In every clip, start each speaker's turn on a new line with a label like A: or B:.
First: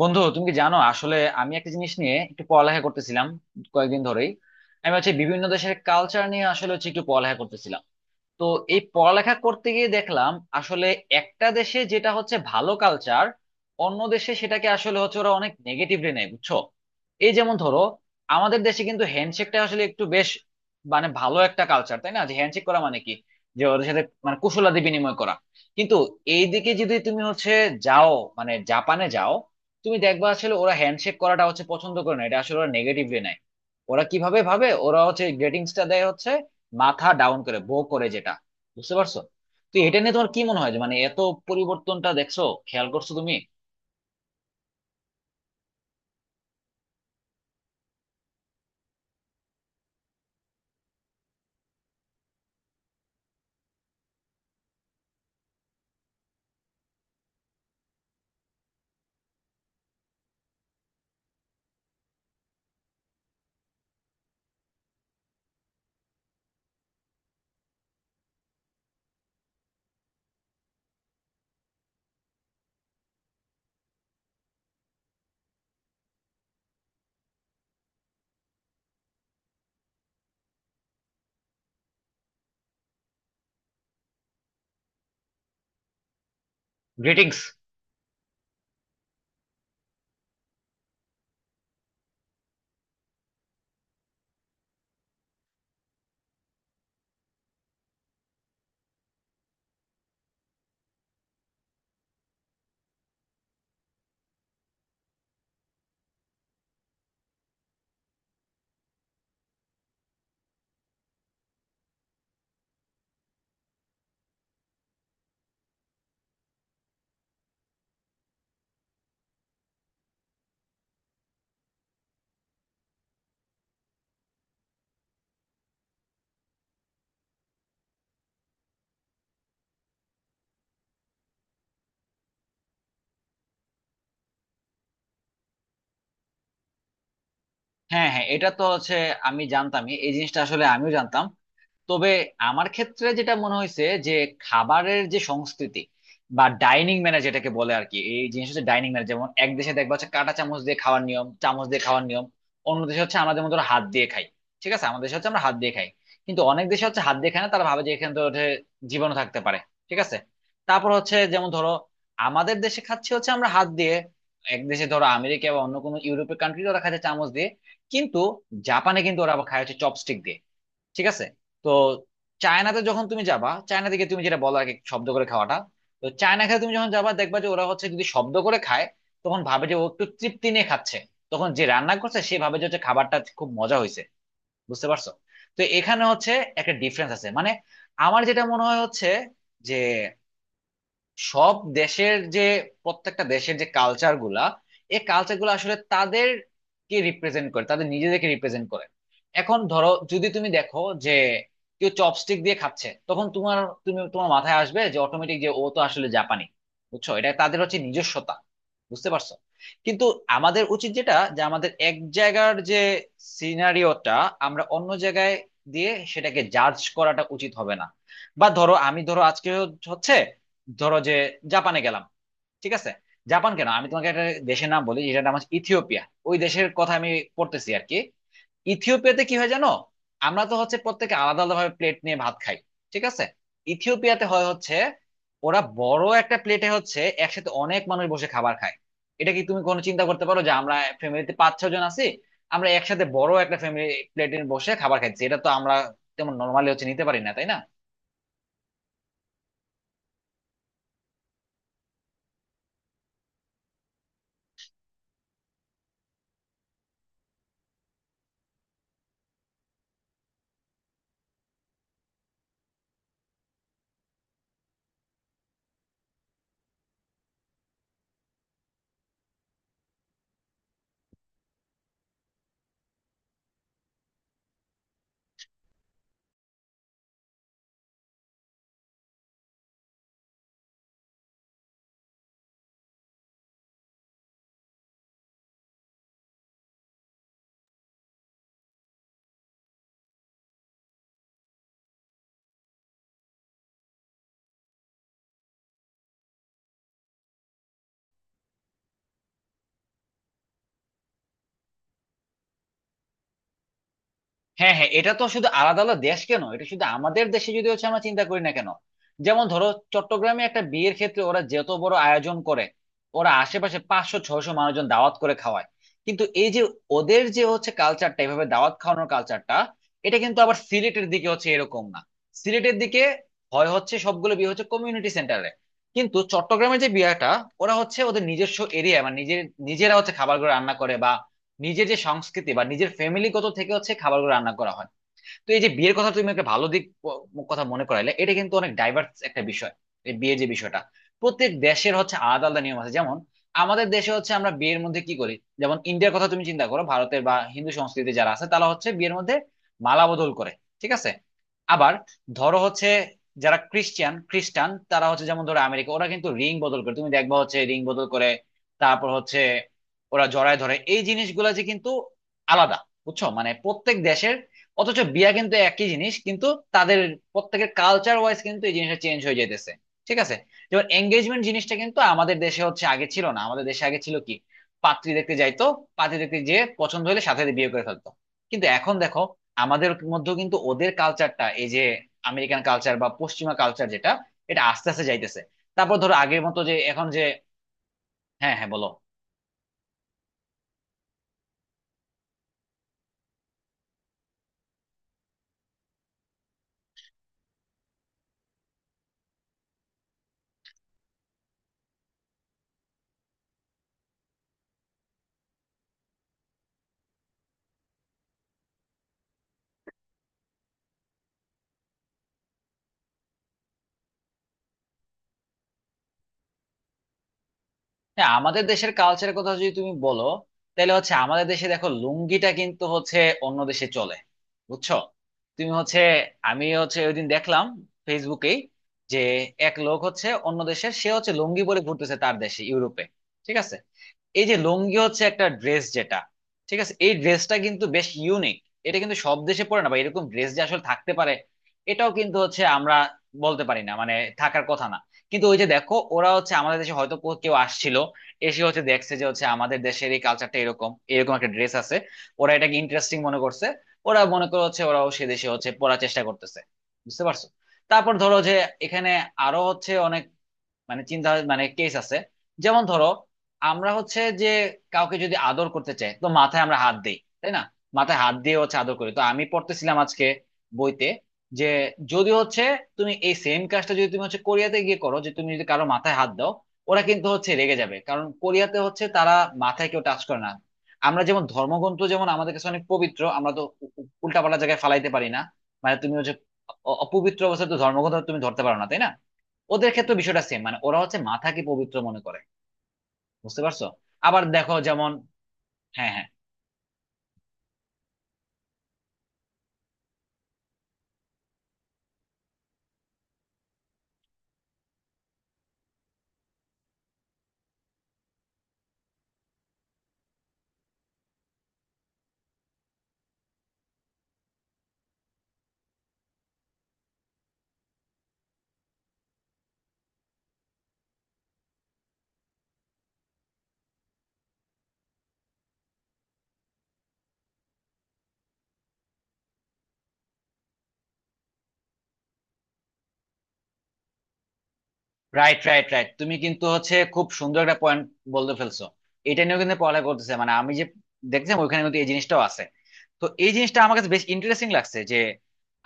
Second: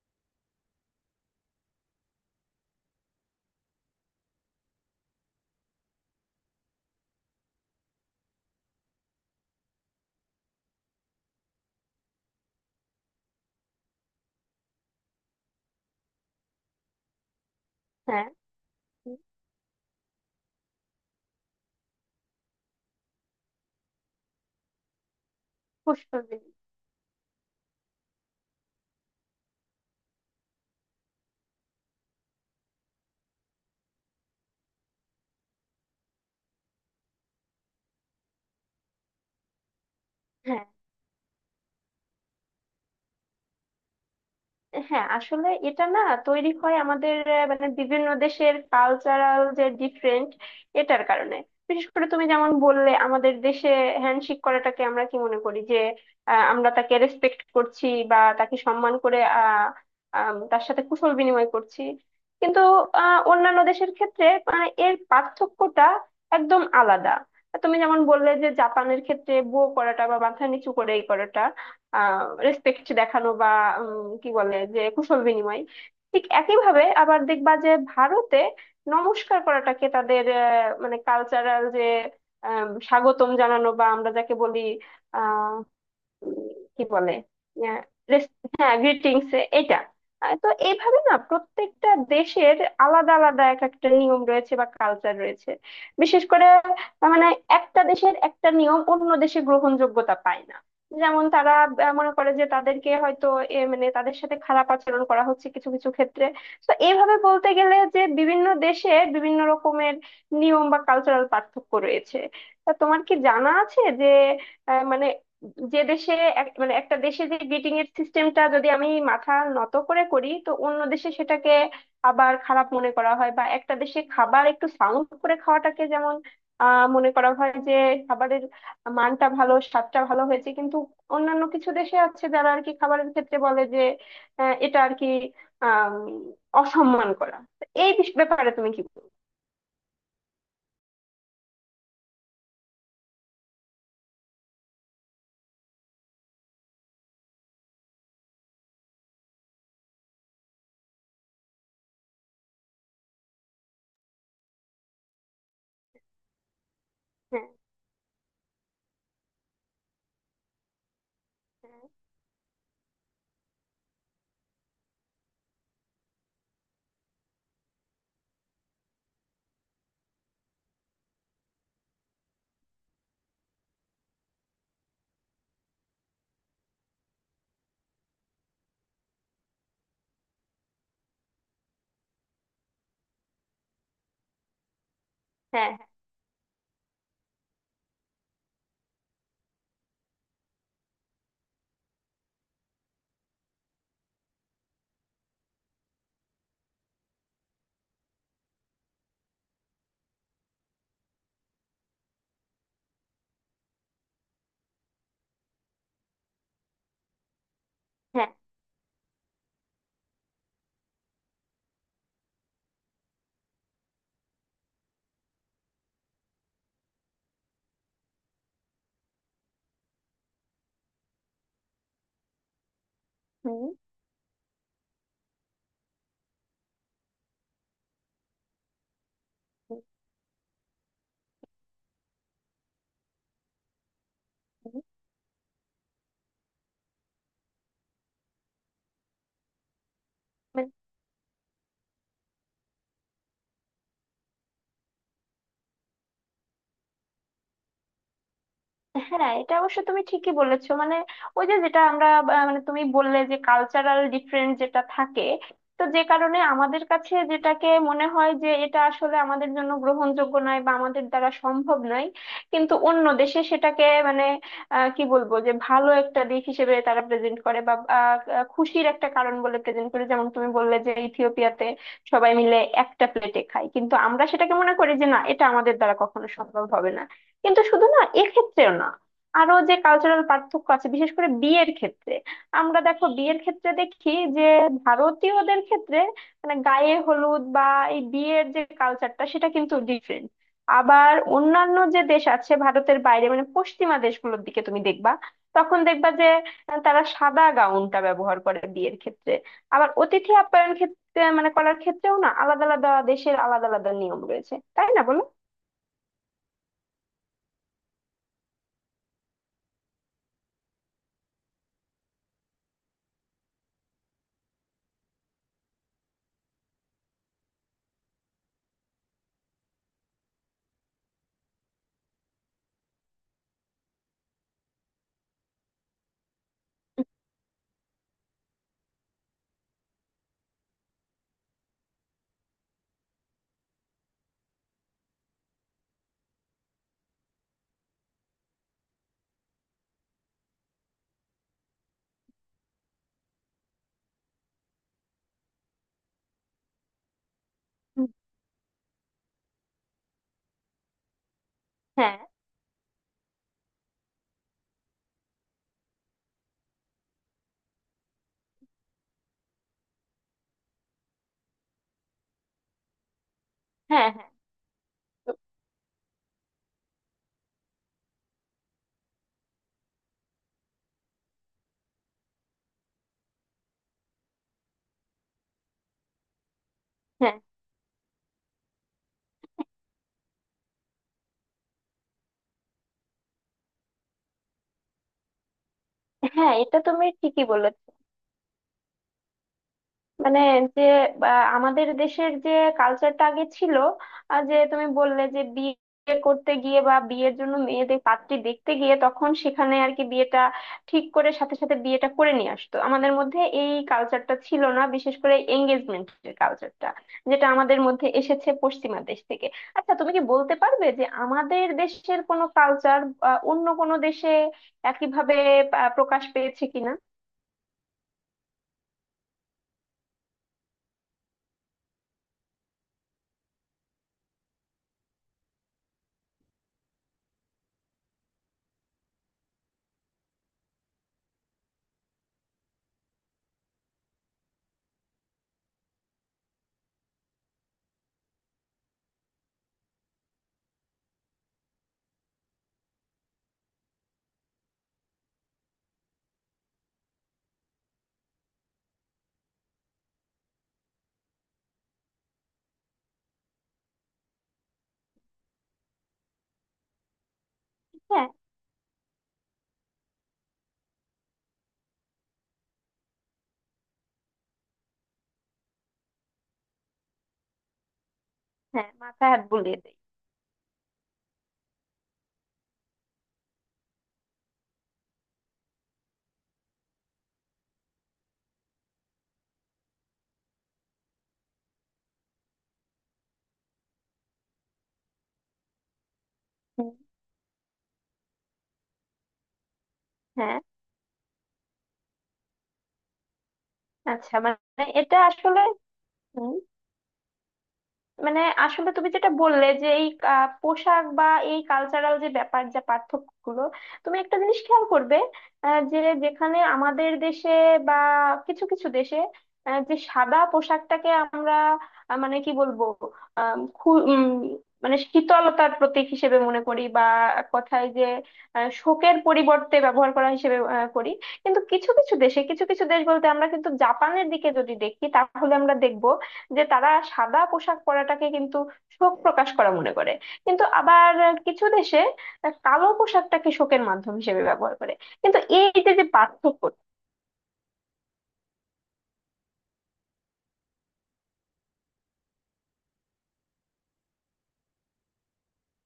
A: বন্ধু, তুমি কি জানো, আসলে আমি একটা জিনিস নিয়ে একটু পড়ালেখা করতেছিলাম কয়েকদিন ধরেই। আমি হচ্ছে বিভিন্ন দেশের কালচার নিয়ে আসলে হচ্ছে একটু পড়ালেখা করতেছিলাম। তো এই পড়ালেখা করতে গিয়ে দেখলাম আসলে একটা দেশে যেটা হচ্ছে ভালো কালচার, অন্য দেশে সেটাকে আসলে হচ্ছে ওরা অনেক নেগেটিভলি নেয়, বুঝছো? এই যেমন ধরো,
B: হ্যাঁ,
A: আমাদের দেশে কিন্তু হ্যান্ডশেকটা আসলে একটু বেশ মানে ভালো একটা কালচার, তাই না? যে হ্যান্ডশেক করা মানে কি, যে ওদের সাথে মানে কুশলাদি বিনিময় করা। কিন্তু
B: পুষ্পবিনি।
A: এইদিকে যদি তুমি হচ্ছে যাও, মানে জাপানে যাও, তুমি দেখবা আসলে ওরা হ্যান্ডশেক করাটা হচ্ছে পছন্দ করে না, এটা আসলে ওরা নেগেটিভলি নেয়। ওরা কিভাবে ভাবে, ওরা হচ্ছে গ্রেটিংসটা দেয় হচ্ছে মাথা ডাউন করে বো করে, যেটা, বুঝতে পারছো? তো এটা নিয়ে তোমার কি মনে
B: হ্যাঁ,
A: হয়, যে মানে এত পরিবর্তনটা দেখছো, খেয়াল করছো তুমি?
B: হ্যাঁ, আসলে এটা না তৈরি হয় আমাদের মানে বিভিন্ন দেশের কালচারাল যে ডিফারেন্ট, এটার কারণে। বিশেষ করে তুমি যেমন বললে আমাদের দেশে হ্যান্ডশেক করাটাকে আমরা কি মনে করি যে আমরা তাকে রেসপেক্ট করছি বা তাকে সম্মান করে তার সাথে কুশল বিনিময় করছি। কিন্তু অন্যান্য দেশের ক্ষেত্রে মানে এর পার্থক্যটা একদম আলাদা। তুমি যেমন বললে যে জাপানের ক্ষেত্রে বো করাটা বা মাথা নিচু করে এই করাটা রেসপেক্ট দেখানো বা কি বলে যে কুশল বিনিময়। ঠিক একইভাবে আবার দেখবা যে ভারতে নমস্কার করাটাকে তাদের মানে কালচারাল যে স্বাগতম জানানো বা আমরা যাকে বলি উম, কি বলে
A: গ্রিটিংস।
B: আহ, রেস- হ্যাঁ, গ্রিটিংস। এটা তো এইভাবে না প্রত্যেকটা দেশের আলাদা আলাদা এক একটা নিয়ম রয়েছে বা কালচার রয়েছে। বিশেষ করে মানে একটা দেশের একটা নিয়ম অন্য দেশে গ্রহণযোগ্যতা পায় না। যেমন তারা মনে করে যে তাদেরকে হয়তো মানে তাদের সাথে খারাপ আচরণ করা হচ্ছে কিছু কিছু ক্ষেত্রে। তো এইভাবে বলতে গেলে যে বিভিন্ন দেশে বিভিন্ন রকমের নিয়ম বা কালচারাল পার্থক্য রয়েছে। তা তোমার কি জানা আছে যে মানে যে দেশে মানে একটা দেশে যে গ্রিটিং এর সিস্টেমটা যদি আমি মাথা নত করে করি তো অন্য দেশে সেটাকে আবার খারাপ মনে করা হয়, বা একটা দেশে খাবার একটু সাউন্ড করে খাওয়াটাকে যেমন মনে করা হয় যে খাবারের মানটা ভালো, স্বাদটা ভালো হয়েছে। কিন্তু অন্যান্য কিছু দেশে আছে যারা আর কি খাবারের ক্ষেত্রে বলে যে আহ, এটা আর কি আহ অসম্মান করা। তো এই
A: হ্যাঁ, হ্যাঁ, এটা
B: ব্যাপারে
A: তো
B: তুমি কি
A: হচ্ছে
B: বলছো?
A: আমি জানতামই, এই জিনিসটা আসলে আমিও জানতাম। তবে আমার ক্ষেত্রে যেটা মনে হয়েছে যে খাবারের যে সংস্কৃতি বা ডাইনিং ম্যানার যেটাকে বলে আর কি, এই জিনিস হচ্ছে ডাইনিং ম্যানার। যেমন এক দেশে দেখবা হচ্ছে কাঁটা চামচ দিয়ে খাওয়ার নিয়ম, চামচ দিয়ে খাওয়ার নিয়ম। অন্য দেশে হচ্ছে আমাদের মতো হাত দিয়ে খাই। ঠিক আছে, আমাদের দেশে হচ্ছে আমরা হাত দিয়ে খাই। কিন্তু অনেক দেশে হচ্ছে হাত দিয়ে খায়
B: হ্যাঁ,
A: না, তারা ভাবে যে এখানে তো ওঠে জীবাণু থাকতে পারে। ঠিক আছে। তারপর হচ্ছে যেমন ধরো,
B: হ্যাঁ,
A: আমাদের দেশে খাচ্ছি হচ্ছে আমরা হাত দিয়ে, এক দেশে ধরো আমেরিকা বা অন্য কোনো ইউরোপের কান্ট্রি ওরা খাচ্ছে চামচ দিয়ে, কিন্তু জাপানে কিন্তু ওরা আবার খায় হচ্ছে চপস্টিক দিয়ে। ঠিক আছে। তো চায়নাতে যখন তুমি যাবা, চায়না থেকে তুমি যেটা বলো আগে শব্দ করে খাওয়াটা, তো চায়না খেয়ে তুমি যখন যাবা দেখবা যে ওরা হচ্ছে যদি শব্দ করে খায় তখন ভাবে যে ও একটু তৃপ্তি নিয়ে খাচ্ছে, তখন যে রান্না করছে সে ভাবে যে হচ্ছে খাবারটা খুব মজা হয়েছে। বুঝতে পারছো? তো
B: হ্যাঁ, হ্যাঁ,
A: এখানে হচ্ছে একটা ডিফারেন্স আছে, মানে আমার যেটা মনে হয় হচ্ছে যে সব দেশের যে প্রত্যেকটা দেশের যে কালচার গুলা, এই কালচার গুলা আসলে তাদেরকে রিপ্রেজেন্ট করে, তাদের নিজেদেরকে রিপ্রেজেন্ট করে। এখন ধরো, যদি তুমি দেখো যে কেউ চপস্টিক দিয়ে খাচ্ছে, তখন তোমার তুমি তোমার মাথায় আসবে যে অটোমেটিক যে ও তো আসলে জাপানি। বুঝছো, এটা তাদের হচ্ছে
B: হ্যাঁ।
A: নিজস্বতা, বুঝতে পারছো? কিন্তু আমাদের উচিত যেটা, যে আমাদের এক জায়গার যে সিনারিওটা আমরা অন্য জায়গায় দিয়ে সেটাকে জাজ করাটা উচিত হবে না। বা ধরো, আমি ধরো আজকে হচ্ছে ধরো যে জাপানে গেলাম, ঠিক আছে। জাপান
B: হুম।
A: কেন, আমি তোমাকে একটা দেশের নাম বলি যেটা নাম হচ্ছে ইথিওপিয়া। ওই দেশের কথা আমি পড়তেছি আর কি। ইথিওপিয়াতে কি হয় জানো, আমরা তো হচ্ছে প্রত্যেকে আলাদা আলাদা ভাবে প্লেট নিয়ে ভাত খাই, ঠিক আছে। ইথিওপিয়াতে হয় হচ্ছে
B: হুম।
A: ওরা বড় একটা প্লেটে হচ্ছে একসাথে অনেক মানুষ বসে খাবার খায়। এটা কি তুমি কোনো চিন্তা করতে পারো যে
B: হুম।
A: আমরা ফ্যামিলিতে পাঁচ ছয় জন আছি, আমরা একসাথে বড় একটা ফ্যামিলি প্লেটে বসে খাবার খাচ্ছি? এটা তো আমরা তেমন নর্মালি হচ্ছে নিতে পারি না, তাই না?
B: হ্যাঁ, এটা অবশ্য তুমি ঠিকই বলেছো। মানে ওই যে যেটা আমরা মানে তুমি বললে যে কালচারাল ডিফারেন্স যেটা থাকে। তো যে কারণে আমাদের কাছে যেটাকে মনে হয় যে এটা আসলে আমাদের জন্য গ্রহণযোগ্য নয় বা আমাদের দ্বারা সম্ভব নয়। কিন্তু অন্য দেশে সেটাকে মানে কি বলবো যে ভালো একটা দিক হিসেবে তারা প্রেজেন্ট করে বা আহ, আহ, খুশির একটা কারণ বলে প্রেজেন্ট করে। যেমন তুমি বললে যে ইথিওপিয়াতে সবাই মিলে একটা প্লেটে খায়, কিন্তু আমরা সেটাকে মনে করি যে না, এটা আমাদের দ্বারা কখনো সম্ভব হবে না। কিন্তু শুধু না, এক্ষেত্রেও না, আরো যে কালচারাল পার্থক্য আছে বিশেষ করে বিয়ের ক্ষেত্রে। আমরা দেখো বিয়ের ক্ষেত্রে দেখি যে ভারতীয়দের ক্ষেত্রে মানে গায়ে হলুদ বা এই বিয়ের যে কালচারটা সেটা কিন্তু ডিফারেন্ট। আবার অন্যান্য যে দেশ আছে ভারতের বাইরে মানে পশ্চিমা দেশগুলোর দিকে তুমি দেখবা, তখন দেখবা যে তারা সাদা গাউনটা ব্যবহার করে বিয়ের ক্ষেত্রে। আবার অতিথি আপ্যায়ন ক্ষেত্রে মানে করার ক্ষেত্রেও না আলাদা আলাদা দেশের আলাদা আলাদা নিয়ম রয়েছে,
A: হ্যাঁ,
B: তাই
A: হ্যাঁ,
B: না
A: এটা
B: বলো?
A: তো শুধু আলাদা আলাদা দেশ কেন, এটা শুধু আমাদের দেশে যদি হচ্ছে আমরা চিন্তা করি না কেন, যেমন ধরো, চট্টগ্রামে একটা বিয়ের ক্ষেত্রে ওরা যত বড় আয়োজন করে, ওরা আশেপাশে 500 600 মানুষজন দাওয়াত করে খাওয়ায়। কিন্তু এই যে ওদের যে হচ্ছে কালচারটা, এভাবে দাওয়াত খাওয়ানোর কালচারটা, এটা কিন্তু আবার সিলেটের দিকে হচ্ছে এরকম না। সিলেটের দিকে হয় হচ্ছে সবগুলো বিয়ে হচ্ছে কমিউনিটি সেন্টারে। কিন্তু চট্টগ্রামের যে বিয়েটা, ওরা হচ্ছে ওদের নিজস্ব এরিয়া মানে নিজের, নিজেরা হচ্ছে খাবারগুলো রান্না করে, নিজের যে সংস্কৃতি বা নিজের ফ্যামিলিগত থেকে হচ্ছে খাবারগুলো রান্না করা হয়। তো এই যে বিয়ের কথা তুমি একটা ভালো দিক কথা মনে করাইলে, এটা কিন্তু অনেক ডাইভার্স একটা বিষয়। এই বিয়ের যে বিষয়টা, প্রত্যেক দেশের হচ্ছে আলাদা আলাদা নিয়ম আছে। যেমন আমাদের দেশে হচ্ছে আমরা বিয়ের মধ্যে কি করি, যেমন ইন্ডিয়ার কথা তুমি চিন্তা করো, ভারতের বা হিন্দু
B: হুম।
A: সংস্কৃতিতে যারা আছে তারা হচ্ছে বিয়ের মধ্যে মালা বদল করে, ঠিক আছে। আবার
B: হ্যাঁ,
A: ধরো হচ্ছে যারা ক্রিশ্চিয়ান খ্রিস্টান তারা হচ্ছে, যেমন ধরো আমেরিকা, ওরা কিন্তু রিং বদল করে, তুমি দেখবা হচ্ছে রিং বদল করে। তারপর হচ্ছে ওরা জড়ায় ধরে, এই জিনিসগুলা যে কিন্তু আলাদা, বুঝছো, মানে প্রত্যেক
B: হ্যাঁ,
A: দেশের। অথচ বিয়া
B: হ্যাঁ,
A: কিন্তু একই জিনিস, কিন্তু তাদের প্রত্যেকের কালচার ওয়াইজ কিন্তু এই জিনিসটা চেঞ্জ হয়ে যাইতেছে। ঠিক আছে। যেমন এঙ্গেজমেন্ট জিনিসটা কিন্তু আমাদের দেশে হচ্ছে আগে ছিল না, আমাদের দেশে আগে ছিল কি, পাত্রী দেখতে যাইতো, পাত্রী দেখতে যে পছন্দ হলে
B: হ্যাঁ।
A: সাথে সাথে বিয়ে করে ফেলতো। কিন্তু এখন দেখো, আমাদের মধ্যেও কিন্তু ওদের কালচারটা, এই যে আমেরিকান কালচার বা পশ্চিমা কালচার যেটা, এটা আস্তে আস্তে যাইতেছে। তারপর ধরো আগের
B: হ্যাঁ,
A: মতো যে
B: এটা তুমি
A: এখন যে,
B: ঠিকই বলেছ।
A: হ্যাঁ হ্যাঁ বলো।
B: মানে যে বা আমাদের দেশের যে কালচারটা আগে ছিল আর যে তুমি বললে যে বিয়ে করতে গিয়ে বা বিয়ের জন্য মেয়েদের পাত্রী দেখতে গিয়ে তখন সেখানে আর কি বিয়েটা ঠিক করে সাথে সাথে বিয়েটা করে নিয়ে আসতো, আমাদের মধ্যে এই কালচারটা ছিল না, বিশেষ করে এঙ্গেজমেন্টের কালচারটা যেটা আমাদের মধ্যে এসেছে পশ্চিমা দেশ থেকে। আচ্ছা, তুমি কি বলতে পারবে যে আমাদের দেশের কোনো কালচার অন্য কোনো দেশে একইভাবে প্রকাশ পেয়েছে কিনা?
A: হ্যাঁ, আমাদের দেশের কালচারের কথা যদি তুমি বলো, তাহলে হচ্ছে আমাদের দেশে দেখো লুঙ্গিটা কিন্তু হচ্ছে অন্য দেশে চলে, বুঝছো। তুমি হচ্ছে, আমি হচ্ছে ওইদিন দেখলাম ফেসবুকেই যে এক লোক হচ্ছে অন্য দেশের, সে হচ্ছে লুঙ্গি পরে ঘুরতেছে তার দেশে, ইউরোপে। ঠিক আছে। এই যে লুঙ্গি হচ্ছে একটা ড্রেস যেটা, ঠিক আছে, এই ড্রেসটা কিন্তু বেশ ইউনিক। এটা কিন্তু সব দেশে পরে না, বা এরকম ড্রেস যে আসলে থাকতে পারে এটাও কিন্তু হচ্ছে আমরা বলতে পারি না, মানে থাকার কথা না। কিন্তু ওই যে দেখো ওরা হচ্ছে আমাদের দেশে হয়তো কেউ আসছিল, এসে হচ্ছে দেখছে যে হচ্ছে আমাদের দেশের এই কালচারটা এরকম, এরকম একটা ড্রেস আছে, ওরা এটাকে ইন্টারেস্টিং মনে করছে। ওরা মনে করে হচ্ছে ওরাও সে দেশে হচ্ছে পড়ার চেষ্টা করতেছে, বুঝতে পারছো? তারপর
B: হ্যাঁ,
A: ধরো যে এখানে আরো হচ্ছে অনেক মানে চিন্তা মানে কেস আছে। যেমন ধরো, আমরা হচ্ছে যে কাউকে যদি আদর করতে চাই তো মাথায় আমরা হাত দিই, তাই না? মাথায় হাত দিয়ে হচ্ছে
B: হ্যাঁ,
A: আদর করি। তো
B: মাথায়
A: আমি
B: হাত বুলিয়ে
A: পড়তেছিলাম
B: দেই।
A: আজকে বইতে, যে যদি হচ্ছে তুমি এই সেম কাজটা যদি তুমি হচ্ছে কোরিয়াতে গিয়ে করো, যে তুমি যদি কারো মাথায় হাত দাও, ওরা কিন্তু হচ্ছে রেগে যাবে, কারণ কোরিয়াতে হচ্ছে তারা মাথায় কেউ টাচ করে না। আমরা যেমন ধর্মগ্রন্থ, যেমন আমাদের কাছে অনেক পবিত্র, আমরা তো উল্টাপাল্টা জায়গায় ফালাইতে পারি না, মানে তুমি হচ্ছে
B: হুম।
A: অপবিত্র অবস্থায় তো ধর্মগ্রন্থ তুমি ধরতে পারো না, তাই না? ওদের ক্ষেত্রে বিষয়টা
B: হ্যাঁ।
A: সেম, মানে ওরা হচ্ছে মাথাকে পবিত্র মনে করে, বুঝতে পারছো?
B: আচ্ছা,
A: আবার দেখো
B: মানে
A: যেমন,
B: এটা আসলে।
A: হ্যাঁ হ্যাঁ,
B: হুম, মানে আসলে তুমি যেটা বললে যে এই পোশাক বা এই কালচারাল যে ব্যাপার যা পার্থক্যগুলো তুমি একটা জিনিস খেয়াল করবে। যে যেখানে আমাদের দেশে বা কিছু কিছু দেশে যে সাদা পোশাকটাকে আমরা মানে কি বলবো আম, খু- উম, মানে শীতলতার প্রতীক হিসেবে মনে করি, বা এক কথায় যে শোকের পরিবর্তে ব্যবহার করা হিসেবে করি। কিন্তু কিছু কিছু দেশে, কিছু কিছু দেশ বলতে আমরা কিন্তু জাপানের দিকে যদি দেখি তাহলে আমরা দেখব যে তারা সাদা পোশাক পরাটাকে কিন্তু শোক প্রকাশ করা মনে করে। কিন্তু আবার কিছু দেশে কালো পোশাকটাকে শোকের মাধ্যম হিসেবে ব্যবহার করে। কিন্তু
A: রাইট
B: এই
A: রাইট
B: যে যে
A: রাইট, তুমি
B: পার্থক্য।
A: কিন্তু হচ্ছে খুব সুন্দর একটা পয়েন্ট বলতে ফেলছো। এটা নিয়েও কিন্তু পড়ালেখা করতেছে, মানে আমি যে দেখছিলাম ওইখানে কিন্তু এই জিনিসটাও আছে। তো এই জিনিসটা আমার কাছে বেশ ইন্টারেস্টিং লাগছে যে,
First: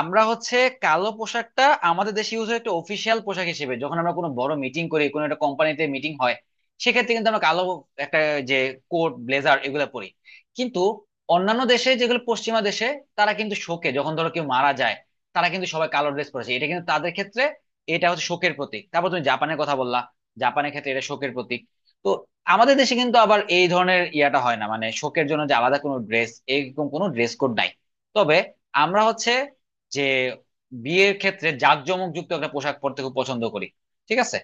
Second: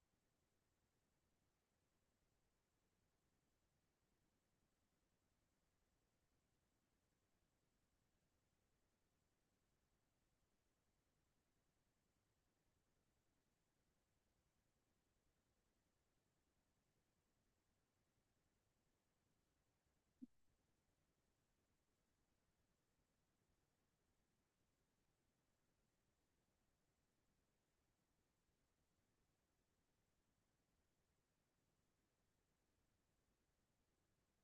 A: আমরা হচ্ছে কালো পোশাকটা আমাদের দেশে ইউজ হয় একটা অফিসিয়াল পোশাক হিসেবে, যখন আমরা কোনো বড় মিটিং করি, কোনো একটা কোম্পানিতে মিটিং হয় সেক্ষেত্রে কিন্তু আমরা কালো একটা যে কোট ব্লেজার এগুলো পরি। কিন্তু অন্যান্য দেশে, যেগুলো পশ্চিমা দেশে, তারা কিন্তু শোকে, যখন ধরো কেউ মারা যায়, তারা কিন্তু সবাই কালো ড্রেস পরেছে, এটা কিন্তু তাদের ক্ষেত্রে এটা হচ্ছে শোকের প্রতীক। তারপর তুমি জাপানের কথা বললা, জাপানের ক্ষেত্রে এটা শোকের প্রতীক। তো আমাদের দেশে কিন্তু আবার এই ধরনের ইয়াটা হয় না, মানে শোকের জন্য যে আলাদা কোনো ড্রেস, এরকম কোনো ড্রেস কোড নাই। তবে আমরা হচ্ছে যে বিয়ের ক্ষেত্রে জাঁকজমক যুক্ত একটা পোশাক পরতে খুব পছন্দ করি, ঠিক আছে।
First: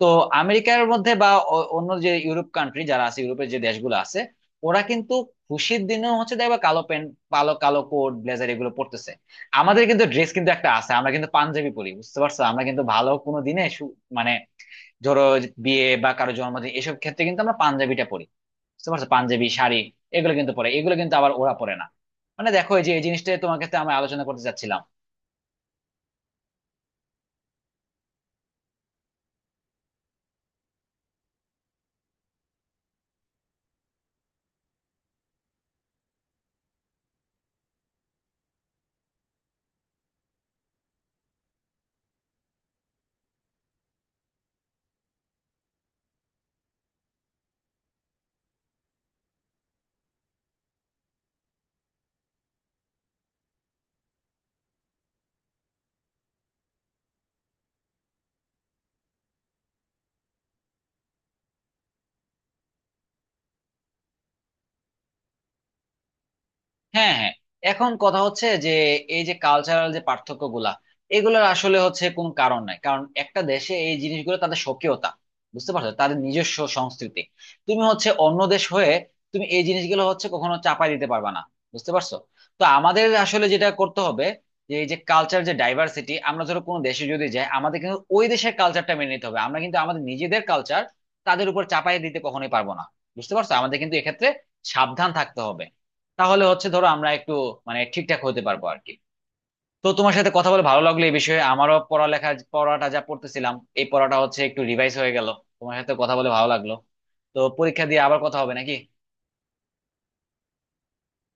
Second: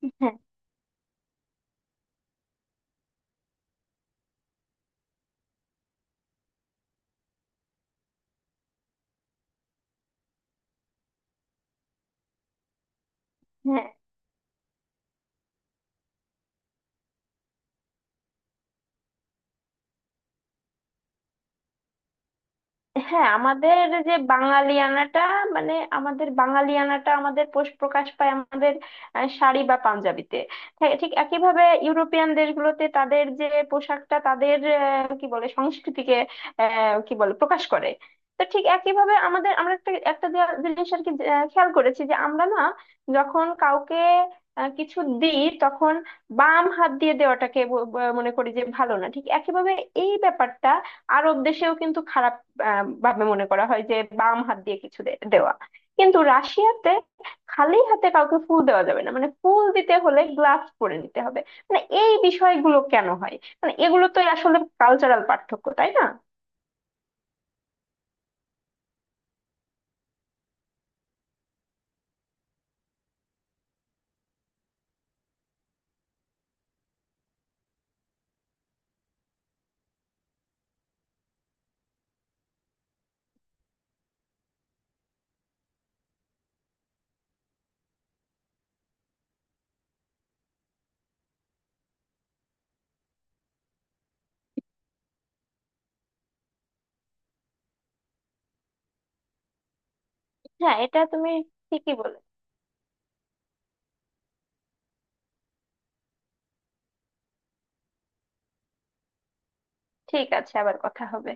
A: তো
B: হ্যাঁ,
A: আমেরিকার মধ্যে বা অন্য যে ইউরোপ কান্ট্রি যারা আছে, ইউরোপের যে দেশগুলো আছে, ওরা কিন্তু খুশির দিনেও হচ্ছে দেখবা কালো প্যান্ট, কালো কালো কোট ব্লেজার এগুলো পরতেছে। আমাদের কিন্তু ড্রেস কিন্তু একটা আছে, আমরা কিন্তু পাঞ্জাবি পরি, বুঝতে পারছো? আমরা কিন্তু ভালো কোনো দিনে
B: হ্যাঁ,
A: মানে ধরো যে বিয়ে বা কারো জন্মদিন, এসব ক্ষেত্রে কিন্তু আমরা পাঞ্জাবিটা পরি, বুঝতে পারছো? পাঞ্জাবি শাড়ি এগুলো কিন্তু পরে, এগুলো কিন্তু আবার ওরা পরে না। মানে দেখো, এই যে এই জিনিসটা
B: হ্যাঁ।
A: তোমার কাছে
B: আমাদের
A: আমি
B: যে
A: আলোচনা করতে চাচ্ছিলাম।
B: বাঙালিয়ানাটা, মানে আমাদের বাঙালিয়ানাটা আমাদের পোষ প্রকাশ পায় আমাদের শাড়ি বা পাঞ্জাবিতে। হ্যাঁ, ঠিক একইভাবে ইউরোপিয়ান দেশগুলোতে তাদের যে পোশাকটা তাদের কি বলে সংস্কৃতিকে আহ, কি বলে প্রকাশ করে। তো ঠিক একইভাবে আমাদের আমরা একটা একটা জিনিস আর কি খেয়াল করেছি যে আমরা না, যখন কাউকে কিছু দিই তখন বাম হাত দিয়ে দেওয়াটাকে মনে করি যে ভালো না। ঠিক একইভাবে এই ব্যাপারটা আরব দেশেও কিন্তু খারাপ ভাবে মনে করা হয় যে বাম হাত দিয়ে কিছু দেওয়া। কিন্তু রাশিয়াতে খালি হাতে কাউকে ফুল দেওয়া যাবে না, মানে ফুল দিতে হলে গ্লাভস পরে নিতে হবে। মানে এই বিষয়গুলো কেন হয়? মানে এগুলো তো আসলে কালচারাল পার্থক্য, তাই না?
A: হ্যাঁ, হ্যাঁ। এখন কথা হচ্ছে যে, এই যে কালচারাল যে পার্থক্য গুলা, এগুলোর আসলে হচ্ছে কোন কারণ নাই, কারণ একটা দেশে এই জিনিসগুলো তাদের স্বকীয়তা, বুঝতে পারছো, তাদের নিজস্ব সংস্কৃতি। তুমি হচ্ছে অন্য দেশ হয়ে তুমি এই জিনিসগুলো হচ্ছে কখনো চাপাই দিতে পারবে না, বুঝতে পারছো? তো আমাদের আসলে যেটা করতে হবে, যে এই যে কালচার যে ডাইভার্সিটি, আমরা ধরো কোনো দেশে যদি যাই, আমাদের কিন্তু ওই দেশের কালচারটা মেনে নিতে হবে, আমরা কিন্তু আমাদের নিজেদের কালচার তাদের উপর চাপাই দিতে কখনোই পারবো না। বুঝতে পারছো, আমাদের কিন্তু এক্ষেত্রে সাবধান থাকতে হবে, তাহলে হচ্ছে ধরো আমরা একটু মানে ঠিকঠাক হতে পারবো আর কি। তো তোমার সাথে কথা বলে
B: হ্যাঁ,
A: ভালো
B: এটা
A: লাগলো, এই
B: তুমি
A: বিষয়ে আমারও
B: ঠিকই বলে।
A: পড়ালেখা পড়াটা যা পড়তেছিলাম, এই পড়াটা হচ্ছে একটু রিভাইজ হয়ে গেল। তোমার সাথে কথা বলে ভালো লাগলো। তো পরীক্ষা দিয়ে আবার কথা হবে নাকি?
B: ঠিক আছে, আবার কথা হবে।